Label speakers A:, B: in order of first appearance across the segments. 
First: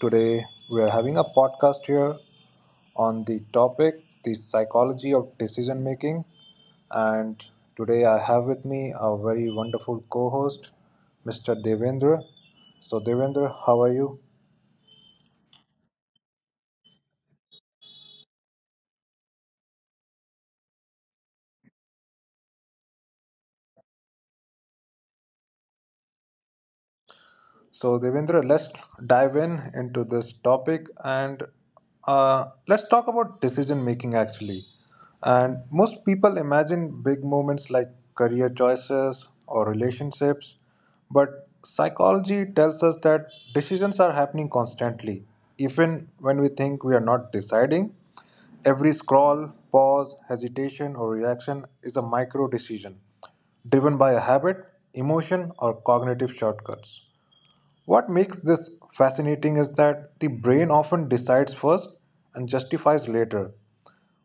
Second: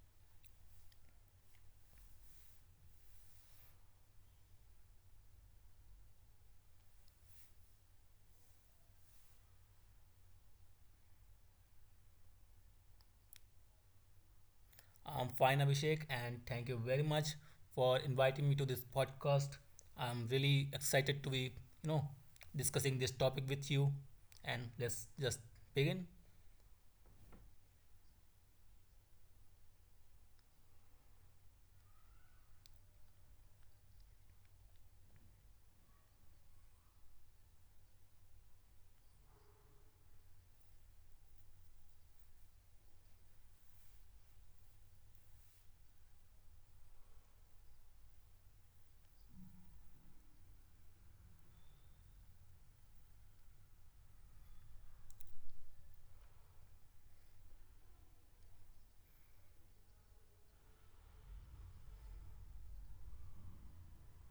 A: today we are having a podcast here on the topic the psychology of decision making. And today I have with me a very wonderful co host, Mr. Devendra. So, Devendra, how are you?
B: I'm fine, Abhishek, and thank you very much for inviting me to this podcast. I'm really excited to be, you know, discussing this topic with you. And let's just begin.
A: So, Devendra, let's dive in into this topic and let's talk about decision making actually. And most people imagine big moments like career choices or relationships, but psychology tells us that decisions are happening constantly, even when we think we are not deciding. Every scroll, pause, hesitation, or reaction is a micro decision driven by a habit, emotion, or cognitive shortcuts. What makes this fascinating is that the brain often decides first and justifies later.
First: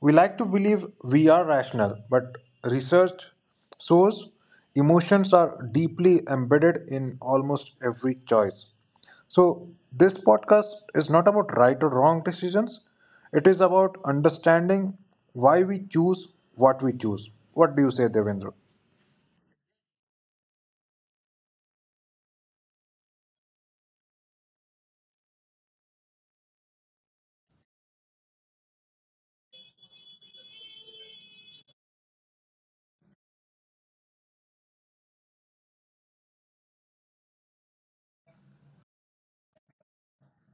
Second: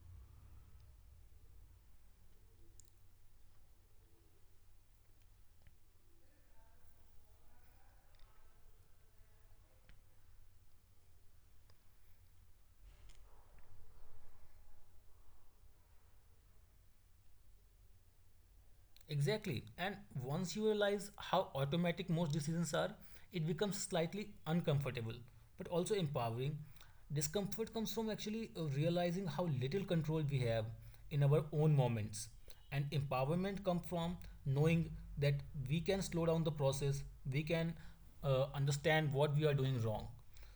A: We like to believe we are rational, but research shows emotions are deeply embedded in almost every choice. So, this podcast is not about right or wrong decisions, it is about understanding why we choose. What do you say, Devendra?
B: Exactly. And once you realize how automatic most decisions are, it becomes slightly uncomfortable, but also empowering. Discomfort comes from actually realizing how little control we have in our own moments. And empowerment comes from knowing that we can slow down the process, we can understand what we are doing wrong.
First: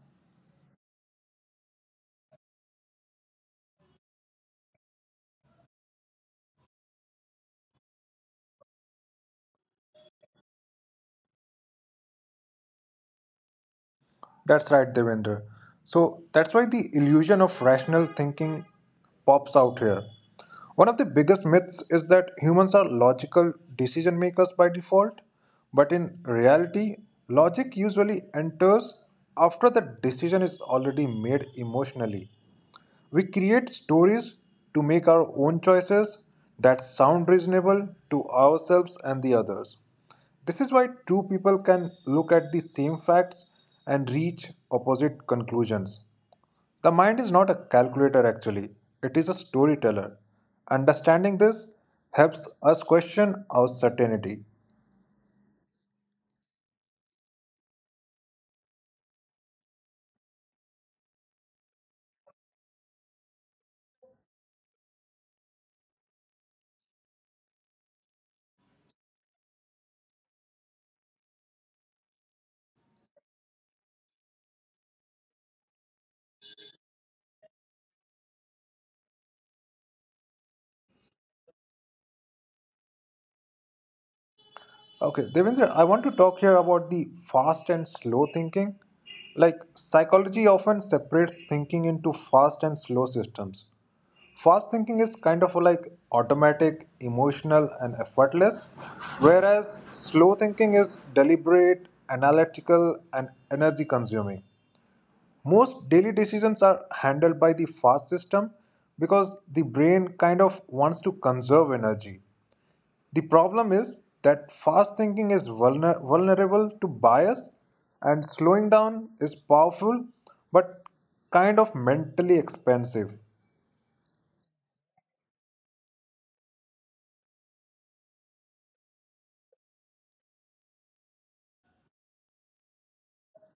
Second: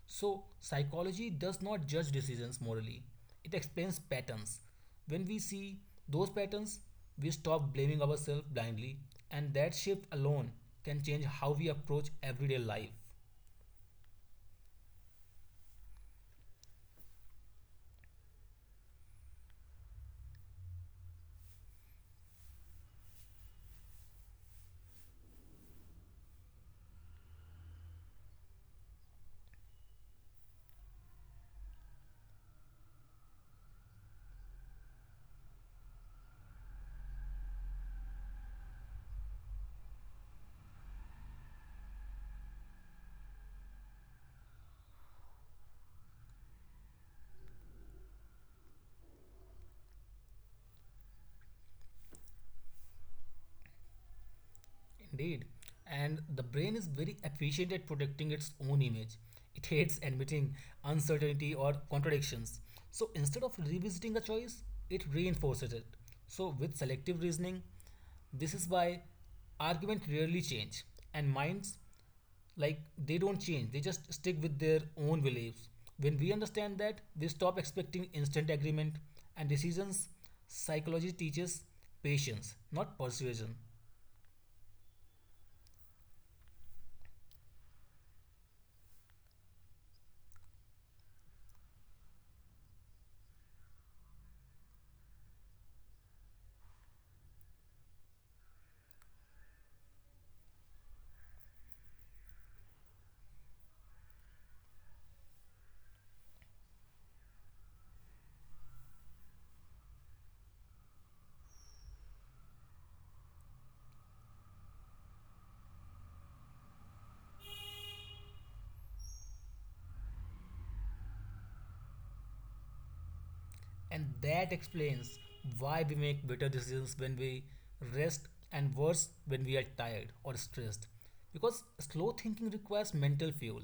B: So, psychology does not judge decisions morally, it explains patterns. When we see those patterns, we stop blaming ourselves blindly, and that shift alone can change how we approach everyday life.
A: That's right, Devendra. So that's why the illusion of rational thinking pops out here. One of the biggest myths is that humans are logical decision makers by default, but in reality, logic usually enters after the decision is already made emotionally. We create stories to make our own choices that sound reasonable to ourselves and the others. This is why two people can look at the same facts and reach opposite conclusions. The mind is not a calculator actually, it is a storyteller. Understanding this helps us question our certainty.
B: Indeed. And the brain is very efficient at protecting its own image. It hates admitting uncertainty or contradictions. So instead of revisiting a choice, it reinforces it. So with selective reasoning, this is why arguments rarely change and minds, like, they don't change, they just stick with their own beliefs. When we understand that, they stop expecting instant agreement and decisions. Psychology teaches patience, not persuasion.
A: Okay, Devendra, I want to talk here about the fast and slow thinking. Like, psychology often separates thinking into fast and slow systems. Fast thinking is kind of like automatic, emotional, and effortless, whereas slow thinking is deliberate, analytical, and energy consuming. Most daily decisions are handled by the fast system because the brain kind of wants to conserve energy. The problem is that fast thinking is vulnerable to bias, and slowing down is powerful but kind of mentally expensive.
B: And that explains why we make better decisions when we rest and worse when we are tired or stressed. Because slow thinking requires mental fuel.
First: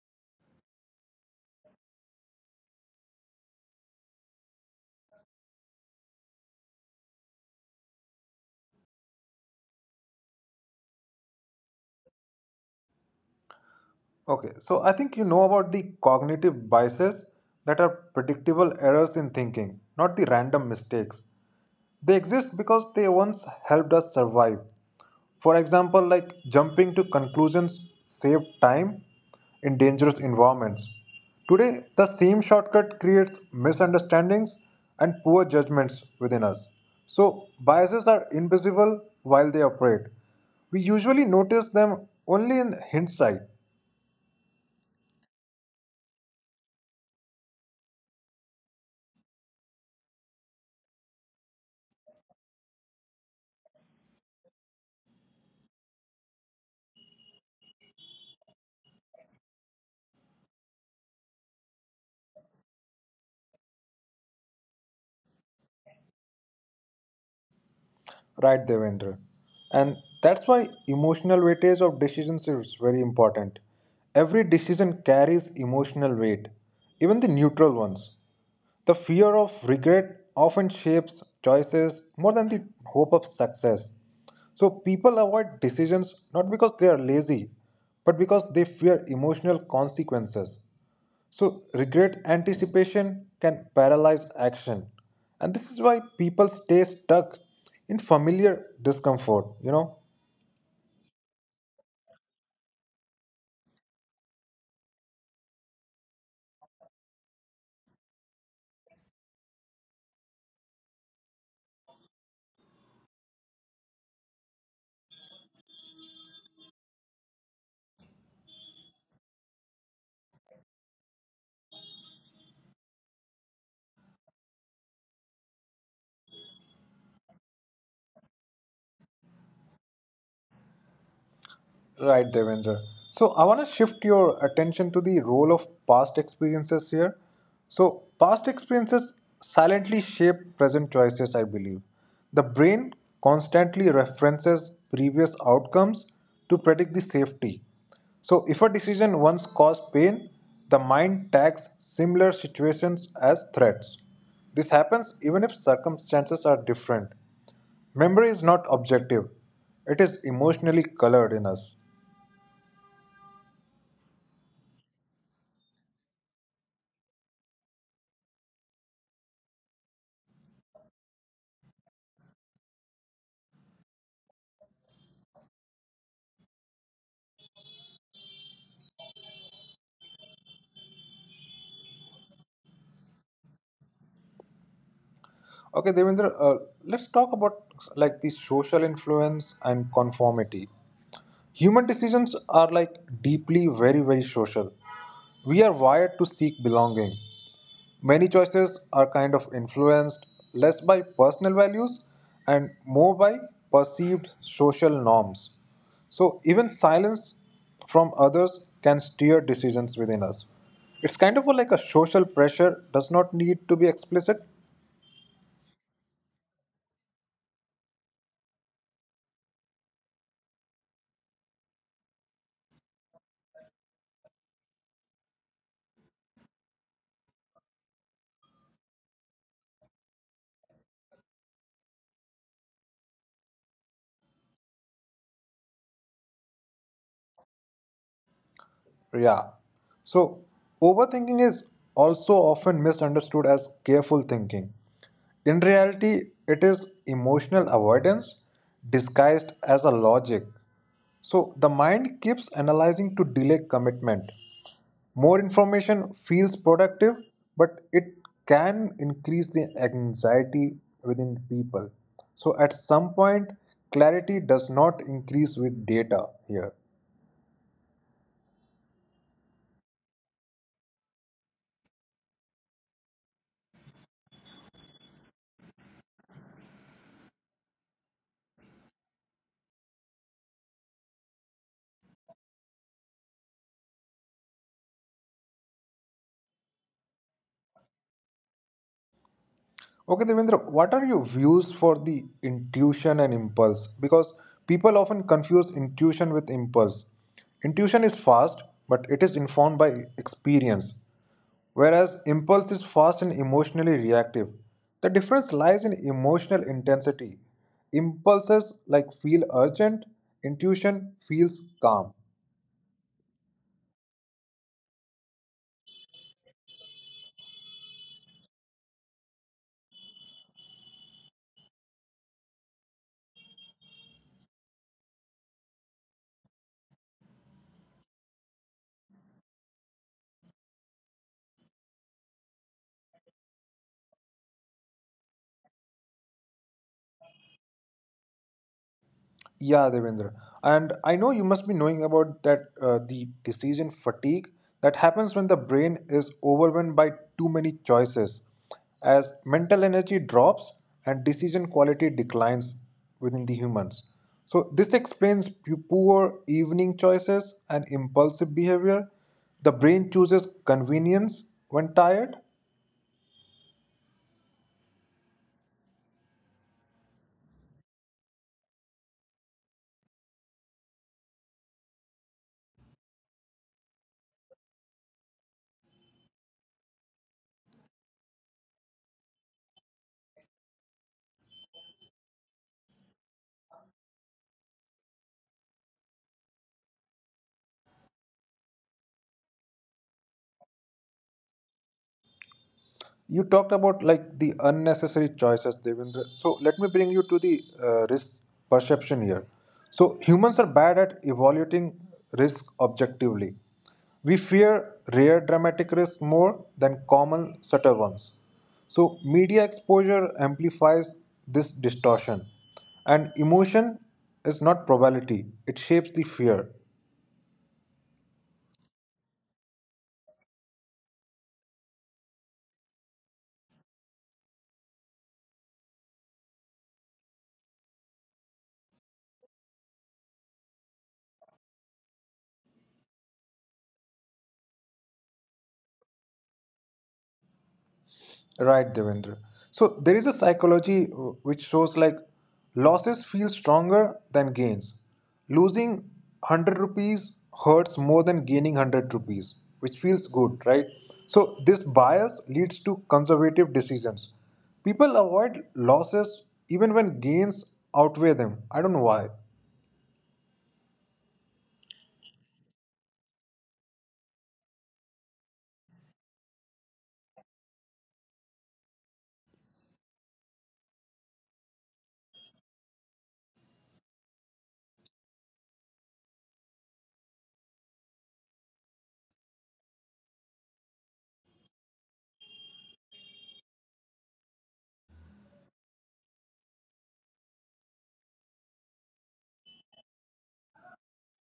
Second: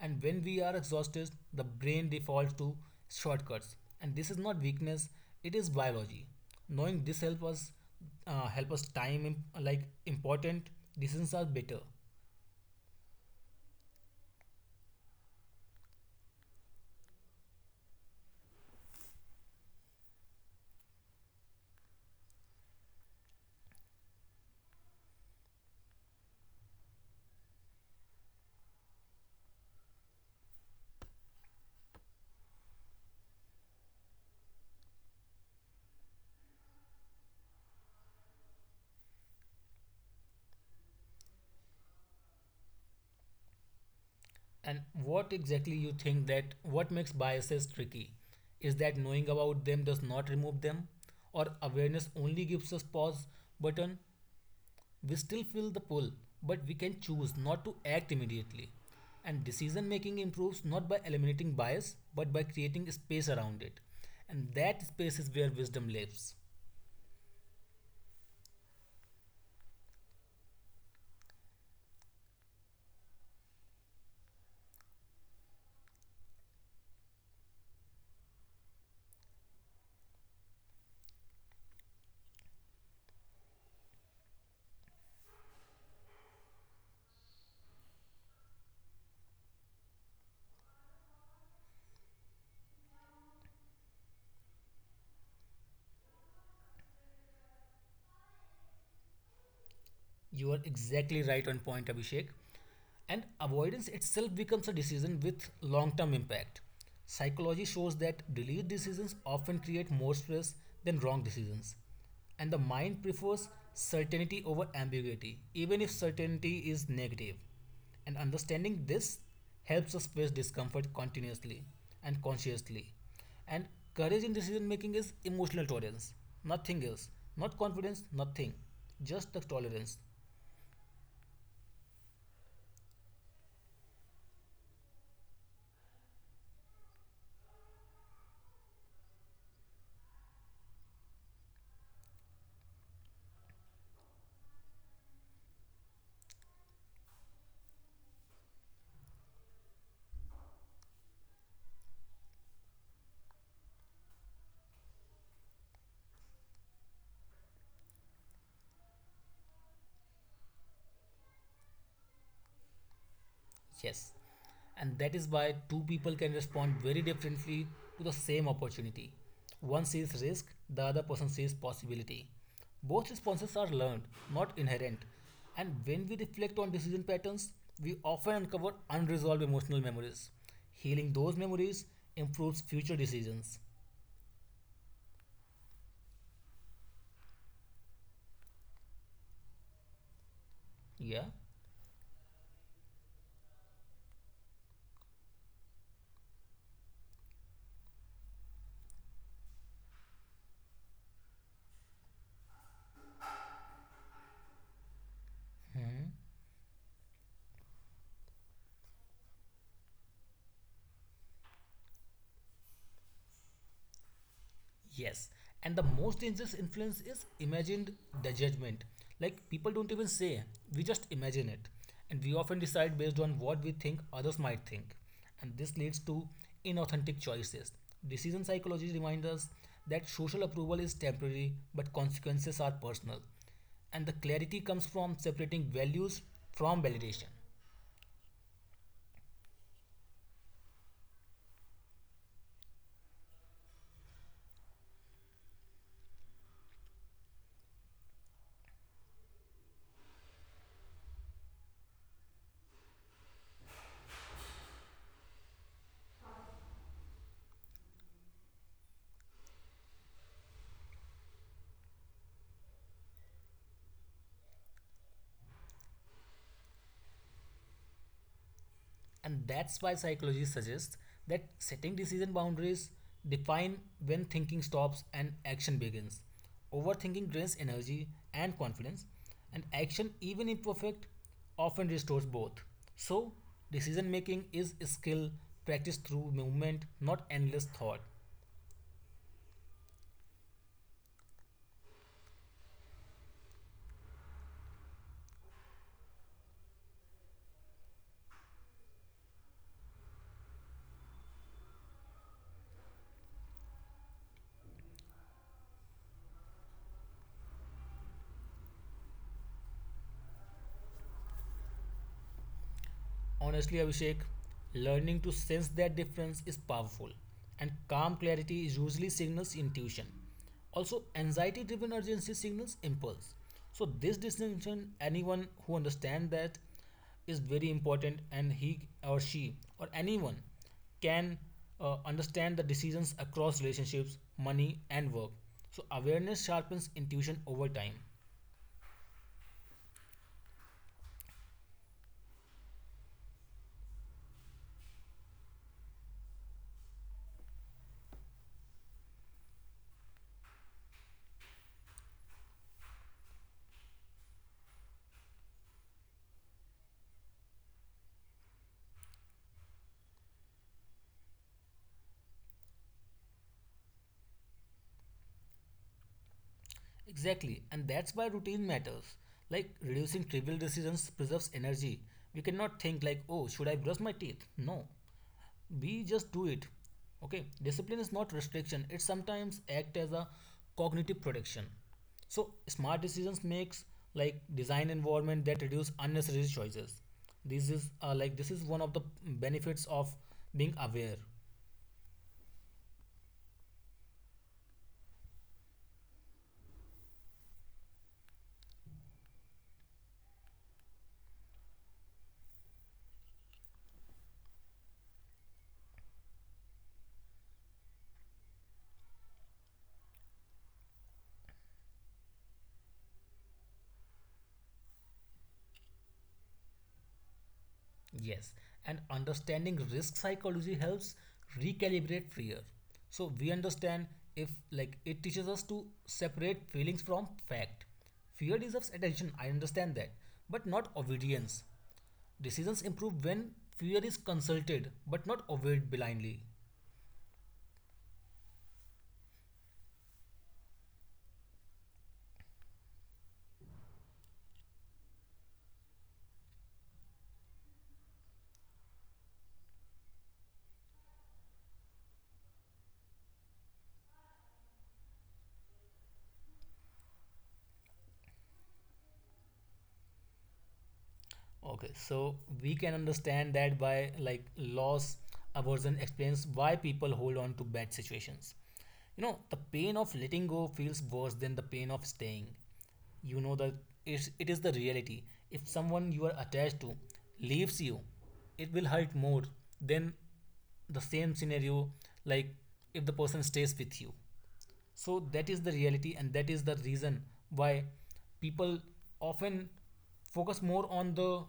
B: And when we are exhausted, the brain defaults to shortcuts. And this is not weakness, it is biology. Knowing this help us time like important decisions are better.
A: Okay, so I think you know about the cognitive biases that are predictable errors in thinking, not the random mistakes. They exist because they once helped us survive. For example, like jumping to conclusions save time in dangerous environments. Today, the same shortcut creates misunderstandings and poor judgments within us. So, biases are invisible while they operate. We usually notice them only in hindsight.
B: And what exactly you think that what makes biases tricky is that knowing about them does not remove them, or awareness only gives us pause button. We still feel the pull, but we can choose not to act immediately. And decision making improves not by eliminating bias, but by creating space around it. And that space is where wisdom lives.
A: Right, Devendra. And that's why emotional weightage of decisions is very important. Every decision carries emotional weight, even the neutral ones. The fear of regret often shapes choices more than the hope of success. So people avoid decisions not because they are lazy, but because they fear emotional consequences. So, regret anticipation can paralyze action. And this is why people stay stuck in familiar discomfort.
B: You are exactly right on point, Abhishek. And avoidance itself becomes a decision with long term impact. Psychology shows that delayed decisions often create more stress than wrong decisions. And the mind prefers certainty over ambiguity, even if certainty is negative. And understanding this helps us face discomfort continuously and consciously. And courage in decision making is emotional tolerance, nothing else. Not confidence, nothing. Just the tolerance.
A: Right, Devendra. So I want to shift your attention to the role of past experiences here. So past experiences silently shape present choices, I believe. The brain constantly references previous outcomes to predict the safety. So if a decision once caused pain, the mind tags similar situations as threats. This happens even if circumstances are different. Memory is not objective, it is emotionally colored in us.
B: Yes. And that is why two people can respond very differently to the same opportunity. One sees risk, the other person sees possibility. Both responses are learned, not inherent. And when we reflect on decision patterns, we often uncover unresolved emotional memories. Healing those memories improves future decisions.
A: Okay, Devendra, let's talk about like the social influence and conformity.
B: Yeah.
A: Human decisions are like deeply very, very social. We are wired to seek belonging. Many choices are kind of influenced less by personal values and more by perceived social norms. So, even silence from others can steer decisions within us. It's kind of like a social pressure does not need to be explicit.
B: Yes, and the most dangerous influence is imagined the judgment. Like people don't even say, we just imagine it. And we often decide based on what we think others might think. And this leads to inauthentic choices. Decision psychology reminds us that social approval is temporary, but consequences are personal. And the clarity comes from separating values from validation.
A: Yeah. So, overthinking is also often misunderstood as careful thinking. In reality, it is emotional avoidance disguised as a logic. So, the mind keeps analyzing to delay commitment. More information feels productive, but it can increase the anxiety within people. So, at some point, clarity does not increase with data here.
B: And that's why psychology suggests that setting decision boundaries define when thinking stops and action begins. Overthinking drains energy and confidence, and action, even imperfect, often restores both. So, decision making is a skill practiced through movement, not endless thought.
A: Okay, Devendra, what are your views for the intuition and impulse? Because people often confuse intuition with impulse. Intuition is fast, but it is informed by experience, whereas impulse is fast and emotionally reactive. The difference lies in emotional intensity. Impulses like feel urgent, intuition feels calm.
B: Honestly, Abhishek, learning to sense that difference is powerful, and calm clarity usually signals intuition. Also, anxiety driven urgency signals impulse. So, this distinction, anyone who understands that, is very important, and he or she or anyone can understand the decisions across relationships, money, and work. So, awareness sharpens intuition over time.
A: Yeah, Devendra. And I know you must be knowing about that the decision fatigue that happens when the brain is overwhelmed by too many choices. As mental energy drops and decision quality declines within the humans. So this explains poor evening choices and impulsive behavior. The brain chooses convenience when tired.
B: Exactly, and that's why routine matters. Like reducing trivial decisions preserves energy. We cannot think like, oh, should I brush my teeth? No, we just do it. Okay, discipline is not restriction. It sometimes act as a cognitive protection. So smart decisions makes like design environment that reduce unnecessary choices. This is like this is one of the benefits of being aware.
A: You talked about like the unnecessary choices, Devendra. So let me bring you to the risk perception here. So humans are bad at evaluating risk objectively. We fear rare dramatic risks more than common subtle ones. So media exposure amplifies this distortion, and emotion is not probability; it shapes the fear.
B: Yes, and understanding risk psychology helps recalibrate fear. So we understand if like it teaches us to separate feelings from fact. Fear deserves attention, I understand that, but not obedience. Decisions improve when fear is consulted, but not obeyed blindly.
A: Right, Devendra. So there is a psychology which shows like losses feel stronger than gains. Losing 100 rupees hurts more than gaining 100 rupees, which feels good, right? So this bias leads to conservative decisions. People avoid losses even when gains outweigh them. I don't know why.
B: Okay, so we can understand that by like loss aversion explains why people hold on to bad situations. The pain of letting go feels worse than the pain of staying. You know that it is the reality. If someone you are attached to leaves you, it will hurt more than the same scenario like if the person stays with you. So that is the reality, and that is the reason why people often focus more on the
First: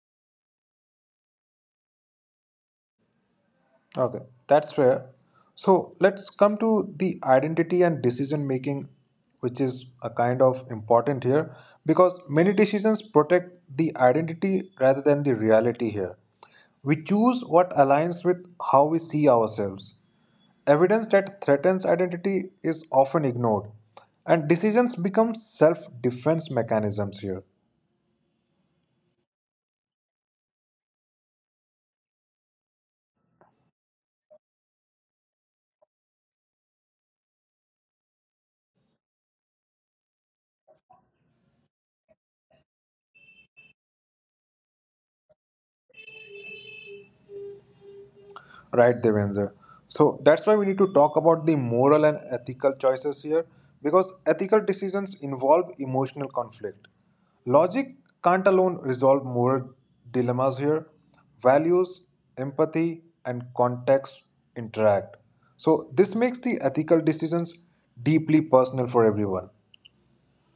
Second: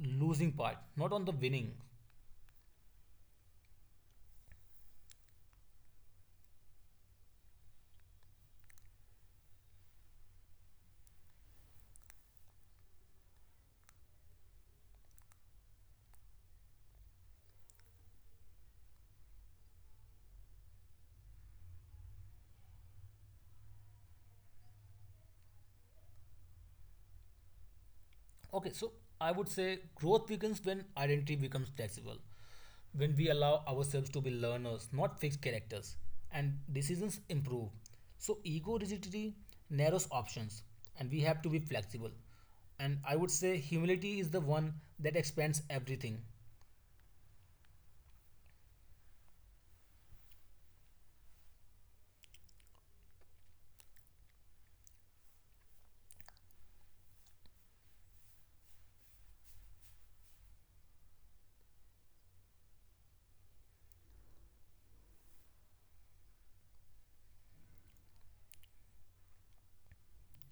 B: losing part, not on the winning.
A: Okay, that's fair. So let's come to the identity and decision making, which is a kind of important here because many decisions protect the identity rather than the reality here. We choose what aligns with how we see ourselves. Evidence that threatens identity is often ignored, and decisions become self defense mechanisms here.
B: Okay, so I would say growth weakens when identity becomes flexible, when we allow ourselves to be learners, not fixed characters, and decisions improve. So ego rigidity narrows options, and we have to be flexible. And I would say humility is the one that expands everything.
A: Right, Devendra. So that's why we need to talk about the moral and ethical choices here because ethical decisions involve emotional conflict. Logic can't alone resolve moral dilemmas here. Values, empathy, and context interact. So this makes the ethical decisions deeply personal for everyone.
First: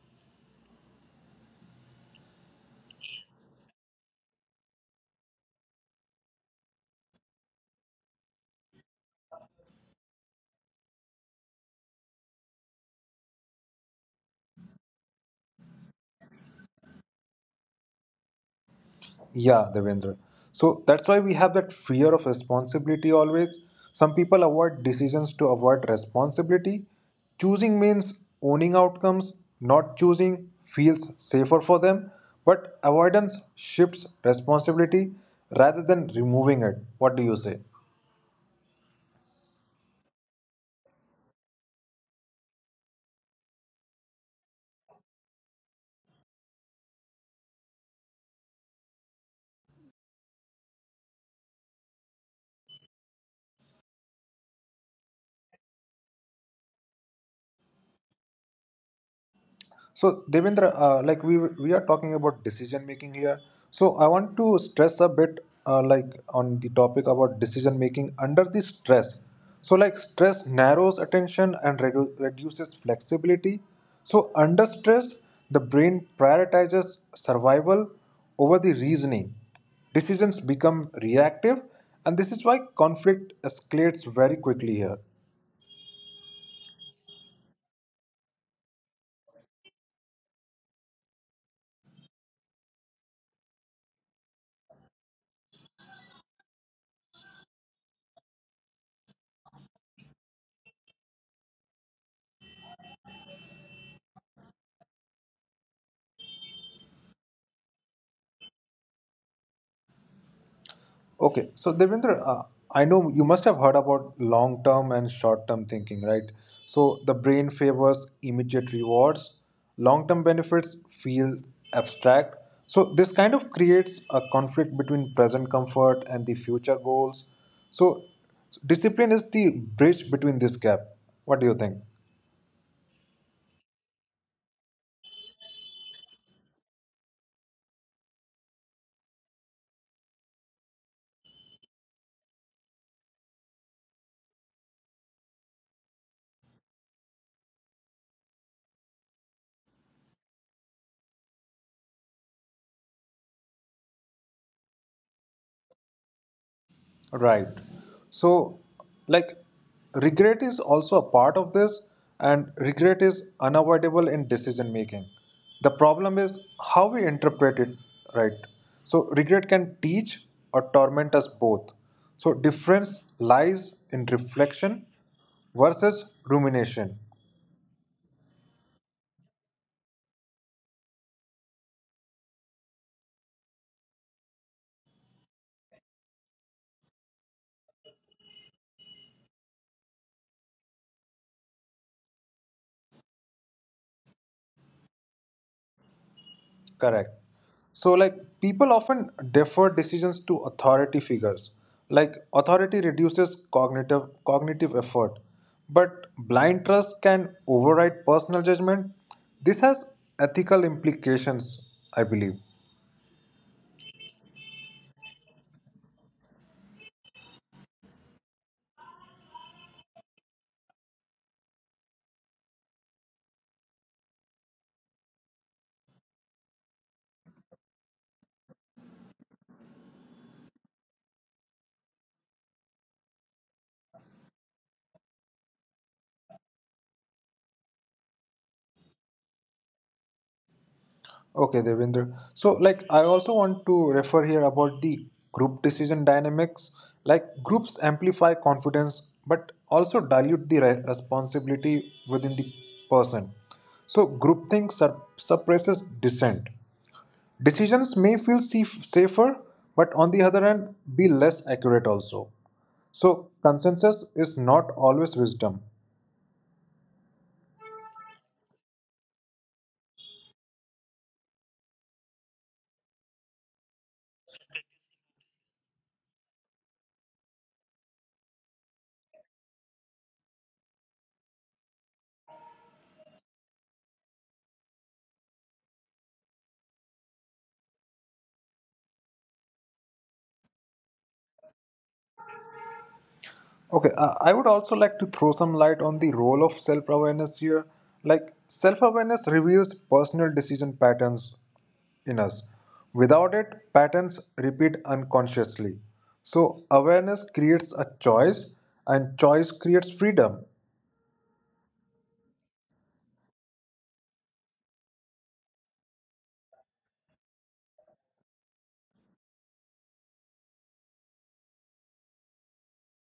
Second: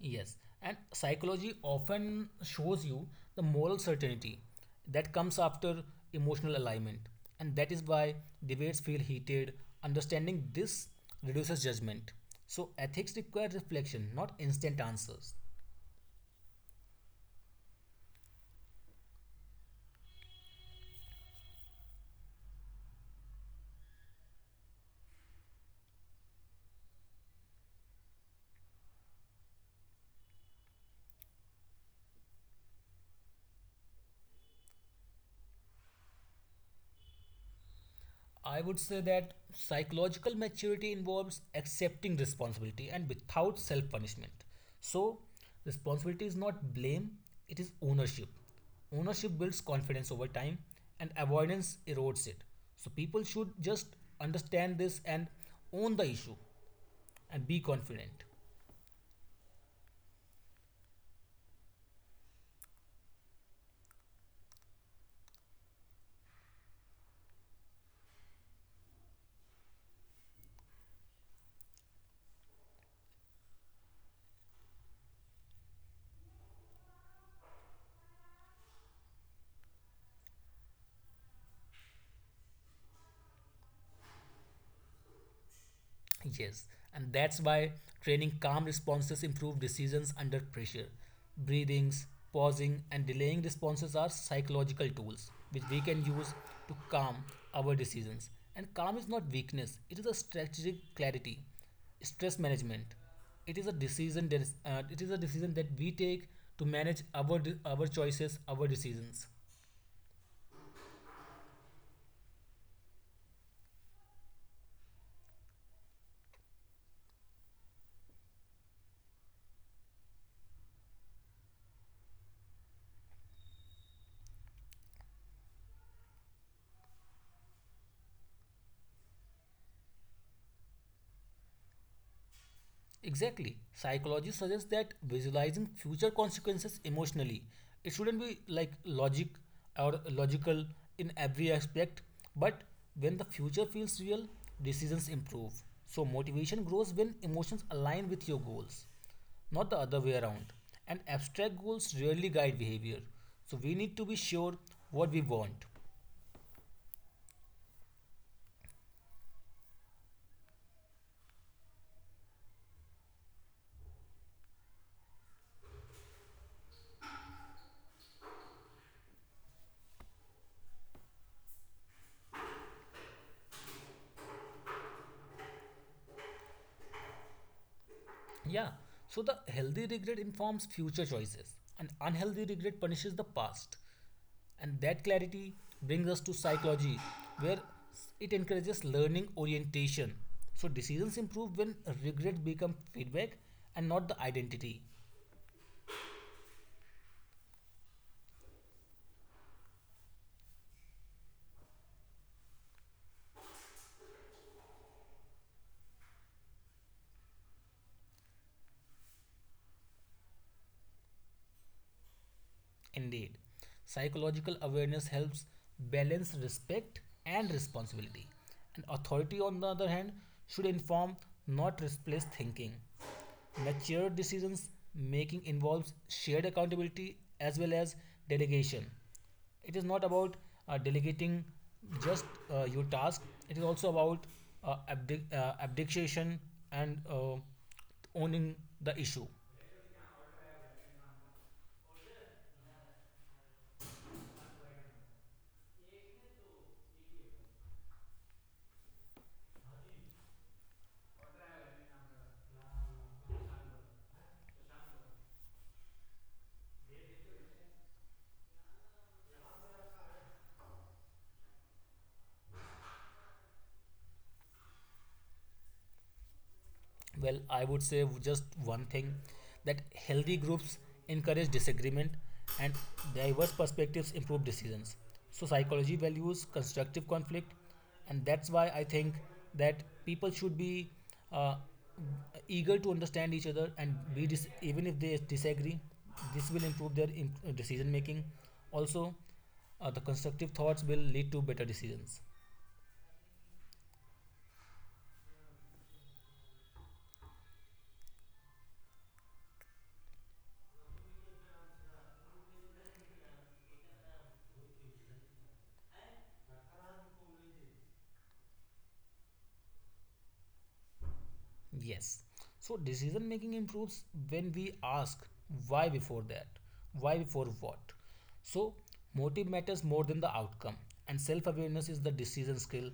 B: Yes, and psychology often shows you the moral certainty that comes after emotional alignment, and that is why debates feel heated. Understanding this reduces judgment. So, ethics require reflection, not instant answers.
A: Yeah, Devendra. So that's why we have that fear of responsibility always. Some people avoid decisions to avoid responsibility. Choosing means owning outcomes, not choosing feels safer for them. But avoidance shifts responsibility rather than removing it. What do you say?
B: I would say that psychological maturity involves accepting responsibility and without self punishment. So, responsibility is not blame, it is ownership. Ownership builds confidence over time and avoidance erodes it. So, people should just understand this and own the issue and be confident.
A: So, Devendra, like we are talking about decision making here. So, I want to stress a bit, like on the topic about decision making under the stress. So, like stress narrows attention and reduces flexibility. So, under stress, the brain prioritizes survival over the reasoning. Decisions become reactive, and this is why conflict escalates very quickly here.
B: Yes, and that's why training calm responses improve decisions under pressure. Breathings, pausing, and delaying responses are psychological tools which we can use to calm our decisions. And calm is not weakness, it is a strategic clarity, stress management. It is a decision that we take to manage our choices, our decisions.
A: Okay, so Devendra, I know you must have heard about long term and short term thinking, right? So the brain favors immediate rewards, long term benefits feel abstract. So this kind of creates a conflict between present comfort and the future goals. So discipline is the bridge between this gap. What do you think?
B: Exactly. Psychology suggests that visualizing future consequences emotionally, it shouldn't be like logic or logical in every aspect, but when the future feels real, decisions improve. So motivation grows when emotions align with your goals, not the other way around. And abstract goals rarely guide behavior. So we need to be sure what we want.
A: Right. So, like, regret is also a part of this, and regret is unavoidable in decision making. The problem is how we interpret it, right? So, regret can teach or torment us both. So, difference lies in reflection versus rumination.
B: Yeah, so the healthy regret informs future choices, and unhealthy regret punishes the past. And that clarity brings us to psychology, where it encourages learning orientation. So decisions improve when regrets become feedback and not the identity.
A: Correct. So, like, people often defer decisions to authority figures. Like, authority reduces cognitive effort, but blind trust can override personal judgment. This has ethical implications, I believe.
B: Indeed, psychological awareness helps balance respect and responsibility. And authority, on the other hand, should inform, not replace thinking. Mature decisions making involves shared accountability as well as delegation. It is not about delegating just your task, it is also about abdication and owning the issue.
A: Okay, Devinder. So, like, I also want to refer here about the group decision dynamics. Like, groups amplify confidence but also dilute the responsibility within the person. So, groupthink suppresses dissent. Decisions may feel safer, but on the other hand, be less accurate also. So, consensus is not always wisdom.
B: Well, I would say just one thing that healthy groups encourage disagreement and diverse perspectives improve decisions. So, psychology values constructive conflict, and that's why I think that people should be uh, eager to understand each other and be even if they disagree, this will improve their decision making. Also, the constructive thoughts will lead to better decisions.
A: Okay, I would also like to throw some light on the role of self awareness here. Like, self awareness reveals personal decision patterns in us. Without it, patterns repeat unconsciously. So, awareness creates a choice, and choice creates freedom.
B: Yes. So decision making improves when we ask why before that, why before what. So motive matters more than the outcome, and self awareness is the decision skill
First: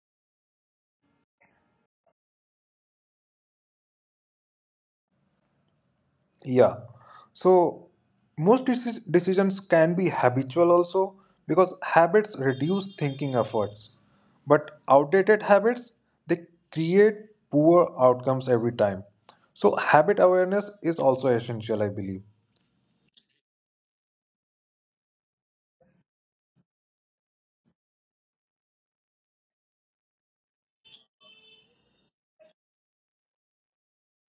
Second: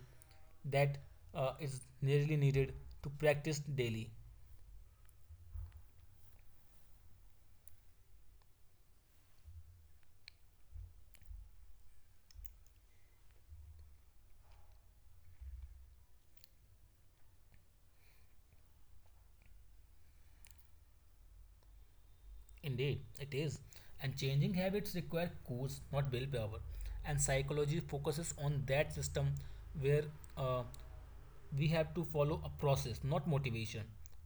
B: that is nearly needed to practice daily.
A: Yeah. So most decisions can be habitual also because habits reduce thinking efforts. But outdated habits, they create poor outcomes every time. So habit awareness is also essential, I believe.
B: Indeed, it is. And changing habits require course, not willpower. And psychology focuses on that system where uh, we have to follow a process, not motivation.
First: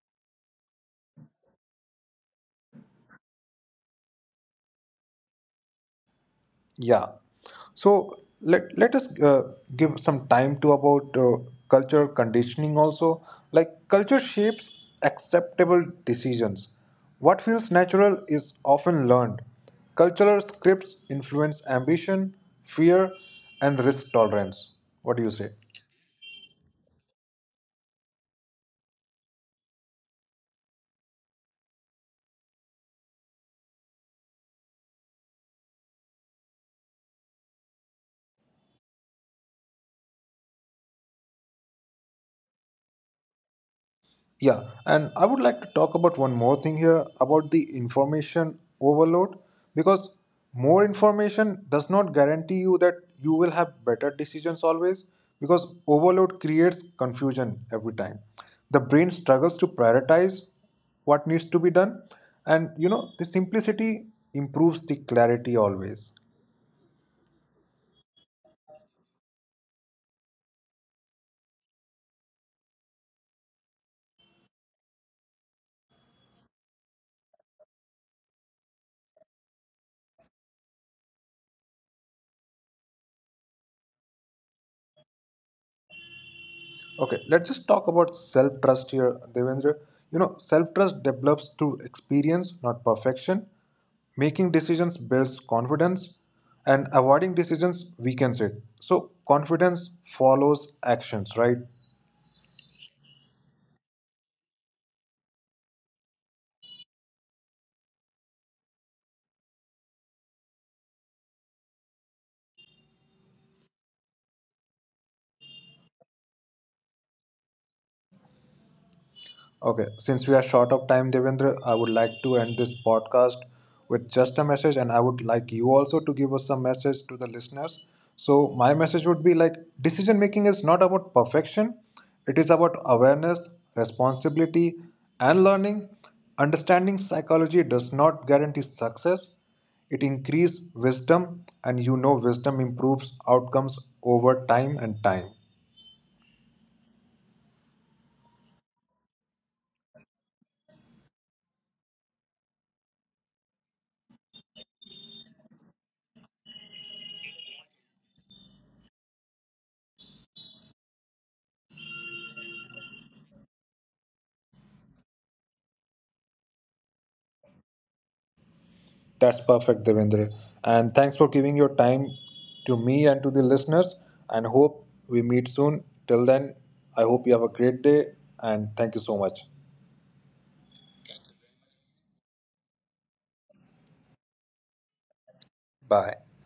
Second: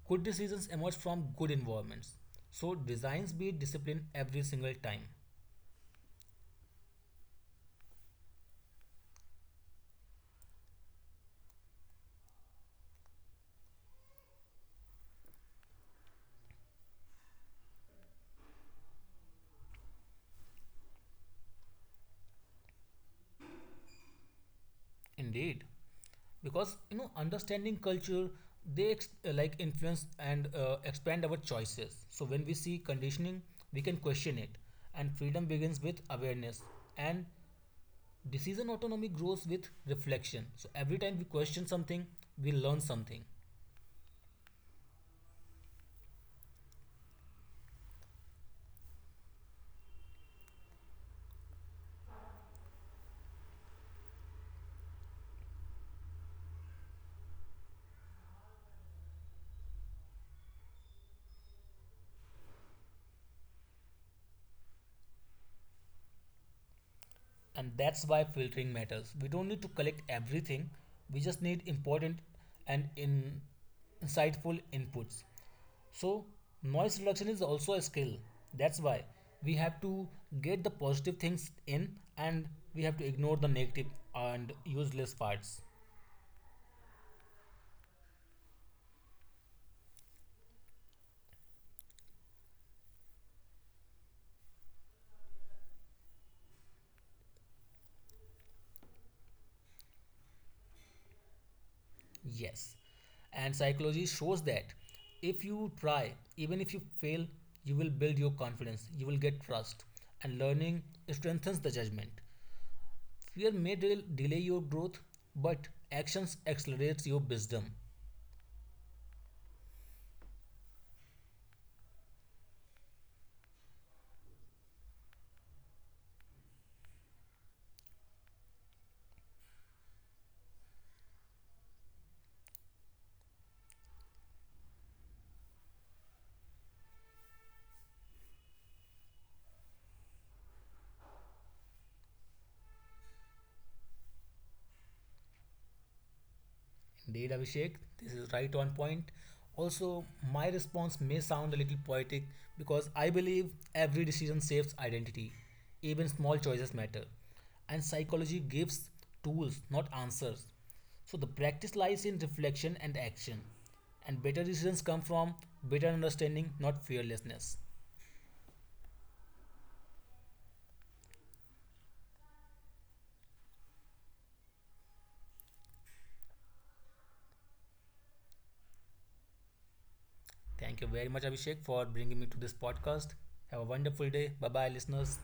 B: Good decisions emerge from good environments. So designs be disciplined every single time.
A: Yeah. So let us give some time to about culture conditioning also. Like culture shapes acceptable decisions. What feels natural is often learned. Cultural scripts influence ambition, fear, and risk tolerance. What do you say?
B: Indeed, because you know understanding culture, they like influence and expand our choices. So when we see conditioning, we can question it, and freedom begins with awareness and decision autonomy grows with reflection. So every time we question something, we learn something.
A: Yeah, and I would like to talk about one more thing here about the information overload because more information does not guarantee you that you will have better decisions always because overload creates confusion every time. The brain struggles to prioritize what needs to be done, and the simplicity improves the clarity always.
B: And that's why filtering matters. We don't need to collect everything, we just need important and insightful inputs. So, noise reduction is also a skill. That's why we have to get the positive things in and we have to ignore the negative and useless parts.
A: Okay, let's just talk about self trust here, Devendra. You know, self trust develops through experience, not perfection. Making decisions builds confidence, and avoiding decisions weakens it. So, confidence follows actions, right?
B: Yes. And psychology shows that if you try, even if you fail, you will build your confidence, you will get trust, and learning strengthens the judgment. Fear may delay your growth, but actions accelerates your wisdom.
A: Okay, since we are short of time, Devendra, I would like to end this podcast with just a message, and I would like you also to give us some message to the listeners. So, my message would be like decision making is not about perfection, it is about awareness, responsibility, and learning. Understanding psychology does not guarantee success, it increases wisdom, and wisdom improves outcomes over time and time.
B: Indeed, Abhishek, this is right on point. Also, my response may sound a little poetic because I believe every decision saves identity. Even small choices matter. And psychology gives tools, not answers. So, the practice lies in reflection and action. And better decisions come from better understanding, not fearlessness.
A: That's perfect, Devendra. And thanks for giving your time to me and to the listeners. And hope we meet soon. Till then, I hope you have a great day. And thank you so much.
B: Thank you very much, Abhishek, for bringing me to this podcast. Have a wonderful day. Bye bye,
A: Bye.
B: listeners.